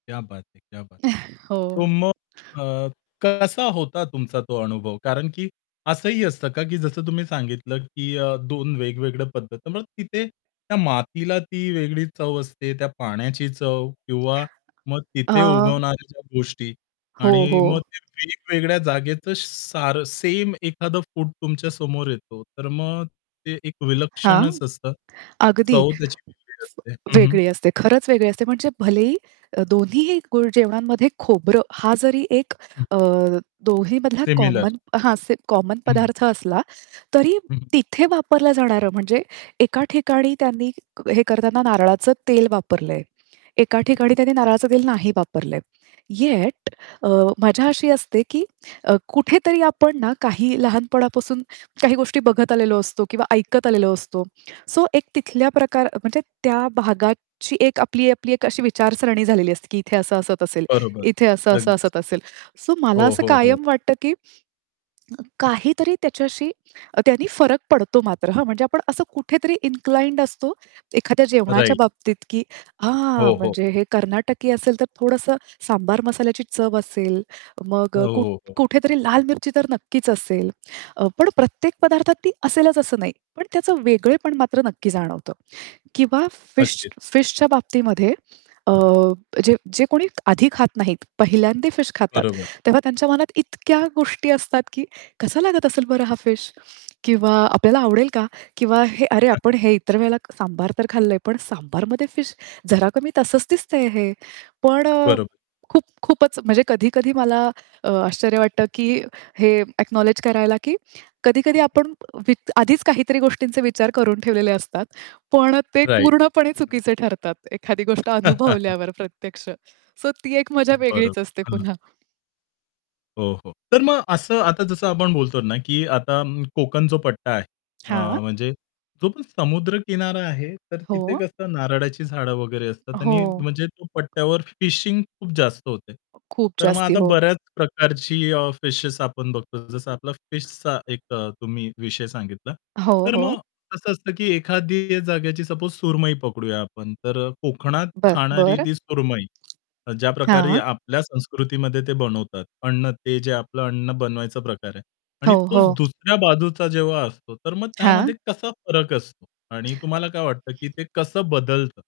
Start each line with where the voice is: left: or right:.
left: क्या बात है! क्या बात है! सो
right: हो.
left: मग अ, कसा होता तुमचा तो अनुभव? कारण, की असंही असतं का, की जसं तुम्ही सांगितलं, की अ, 2 वेगवेगळ्या पद्धती. मग तिथे त्या मातीला ती वेगळी चव असते, त्या पाण्याची चव किंवा मग
right: अ
left: तिथे उगवणाऱ्या ज्या गोष्टी
right: हो,
left: आणि
right: हो.
left: मग ते वेगवेगळ्या जागेचं सारं सेम एखादं फूड तुमच्या समोर येतो, तर मग ते एक
right: हां,
left: विलक्षणच असतं.
right: अगदी.
left: चव त्याची वेगळी
right: फ
left: असते. हं, हं.
right: वेगळी असते. खरंच वेगळी असते. म्हणजे भलेही अ, दोन्हीही गुळ जेवणांमध्ये खोबरं, हा जरी एक
left: हं.
right: अ, दोन्हीमधला
left: सिमिलर.
right: कॉमन हां, से कॉमन
left: हं.
right: पदार्थ असला, तरी
left: हं, हं.
right: तिथे वापरलं जाणारं, म्हणजे एका ठिकाणी त्यांनी हे करतांना नारळाचं तेल वापरलंय. एका ठिकाणी त्यांनी नारळाचं दिल नाही वापरलंय. येट अ, मज्जा अशी असते, की कुठेतरी आपण ना काही लहानपणापासून काही गोष्टी बघत आलेलो असतो किंवा ऐकत आलेलो असतो. सो एक तिथल्या प्रकार म्हणजे त्या भागाची एक आपली, आपली एक अशी विचारसरणी झालेली असते की इथे असं असत असेल,
left: बरोबर.
right: इथे असं-असं
left: अगदीच
right: असत
left: अगदीच.
right: असेल. सो मला
left: हो,
right: असं
left: हो, हो.
right: कायम वाटतं, की अ, काहीतरी त्याच्याशी अ, त्यांनी फरक पडतो मात्र, हां. म्हणजे आपण असं कुठेतरी इन्क्लाइंड असतो, एखाद्या जेवणाच्या
left: राइट.
right: बाबतीत, की हां,
left: हो, हो.
right: म्हणजे हे कर्नाटकी असेल, तर थोडंसं सांबार मसाल्याची चव असेल,
left: हो,
right: मग कुठ
left: हो, हो.
right: कुठेतरी लाल मिरची तर नक्कीच असेल. अ, पण प्रत्येक पदार्थात ती असेलच असं नाही. पण त्याचं वेगळेपण मात्र नक्की जाणवतं. किंवा फिश
left: अगदीच.
right: फिशच्या बाबतीमध्ये अ, जे जे कोणी आधी खात नाहीत, पाहिल्यांदा फिश खातात,
left: बरोबर.
right: तेव्हा त्यांच्या मनात इतक्या गोष्टी असतात, की कसा लागत असेल बरं हा फिश किंवा आपल्याला आवडेल का? किंवा हे अरे! आपण हे इतर वेळेला सांबार तर खाल्लंय, पण सांबारमध्ये फिश. जरा कमी तसंच दिसतंय हे. पण
left: बरोबर.
right: खूप खूपच म्हणजे कधी-कधी मला आश्चर्य वाटतं, की हे अ‍ॅकनॉलेज करायला, की कधी-कधी आपण वि आधीच काहीतरी गोष्टींचे विचार करून ठेवलेले असतात. पण ते
left: राइट.
right: पूर्णपणे
left: [unintelligible]
right: चुकीचे ठरतात. एखादी गोष्ट अनुभवल्यावर प्रत्यक्ष. सो ती एक मजा
left: अं,
right: वेगळीच
left: बरोबर,
right: असते
left: हं.
right: पुन्हा.
left: हो, हो. तर मग असं आता जसं आपण बोलतो ना, की आता अं, कोकण जो पट्टा आहे, अ,
right: हां.
left: म्हणजे जो पण समुद्रकिनारा आहे, तर तिथे
right: हो.
left: कसं नारळाची झाडं वगैरे असतात
right: हो.
left: आणि म्हणजे तो पट्ट्यावर फिशिंग खूप जास्त होते.
right: खूप
left: तर मग
right: जास्ती.
left: आता
right: हो.
left: बऱ्याच प्रकारची अ, फिशेस आपण बघतो. जसं आपला फिशचा एक अ, तुम्ही विषय सांगितला.
right: हो,
left: तर मग
right: हो.
left: कसं असतं, की एखादी जागेची सपोज सुरमई पकडूया आपण, तर कोकणात
right: ब
left: खाणारी
right: बरं.
left: ती सुरमई अ, ज्या प्रकारे
right: हां.
left: आपल्या संस्कृतीमध्ये ते बनवतात. अन्न ते जे आपलं अन्न बनवायचा प्रकार आहे. आणि
right: हो,
left: तोच
right: हो.
left: दुसऱ्या बाजूचा जेव्हा असतो, तर मग
right: हां.
left: त्यामध्ये कसा फरक असतो आणि तुम्हाला काय वाटतं, की ते कसं बदलत?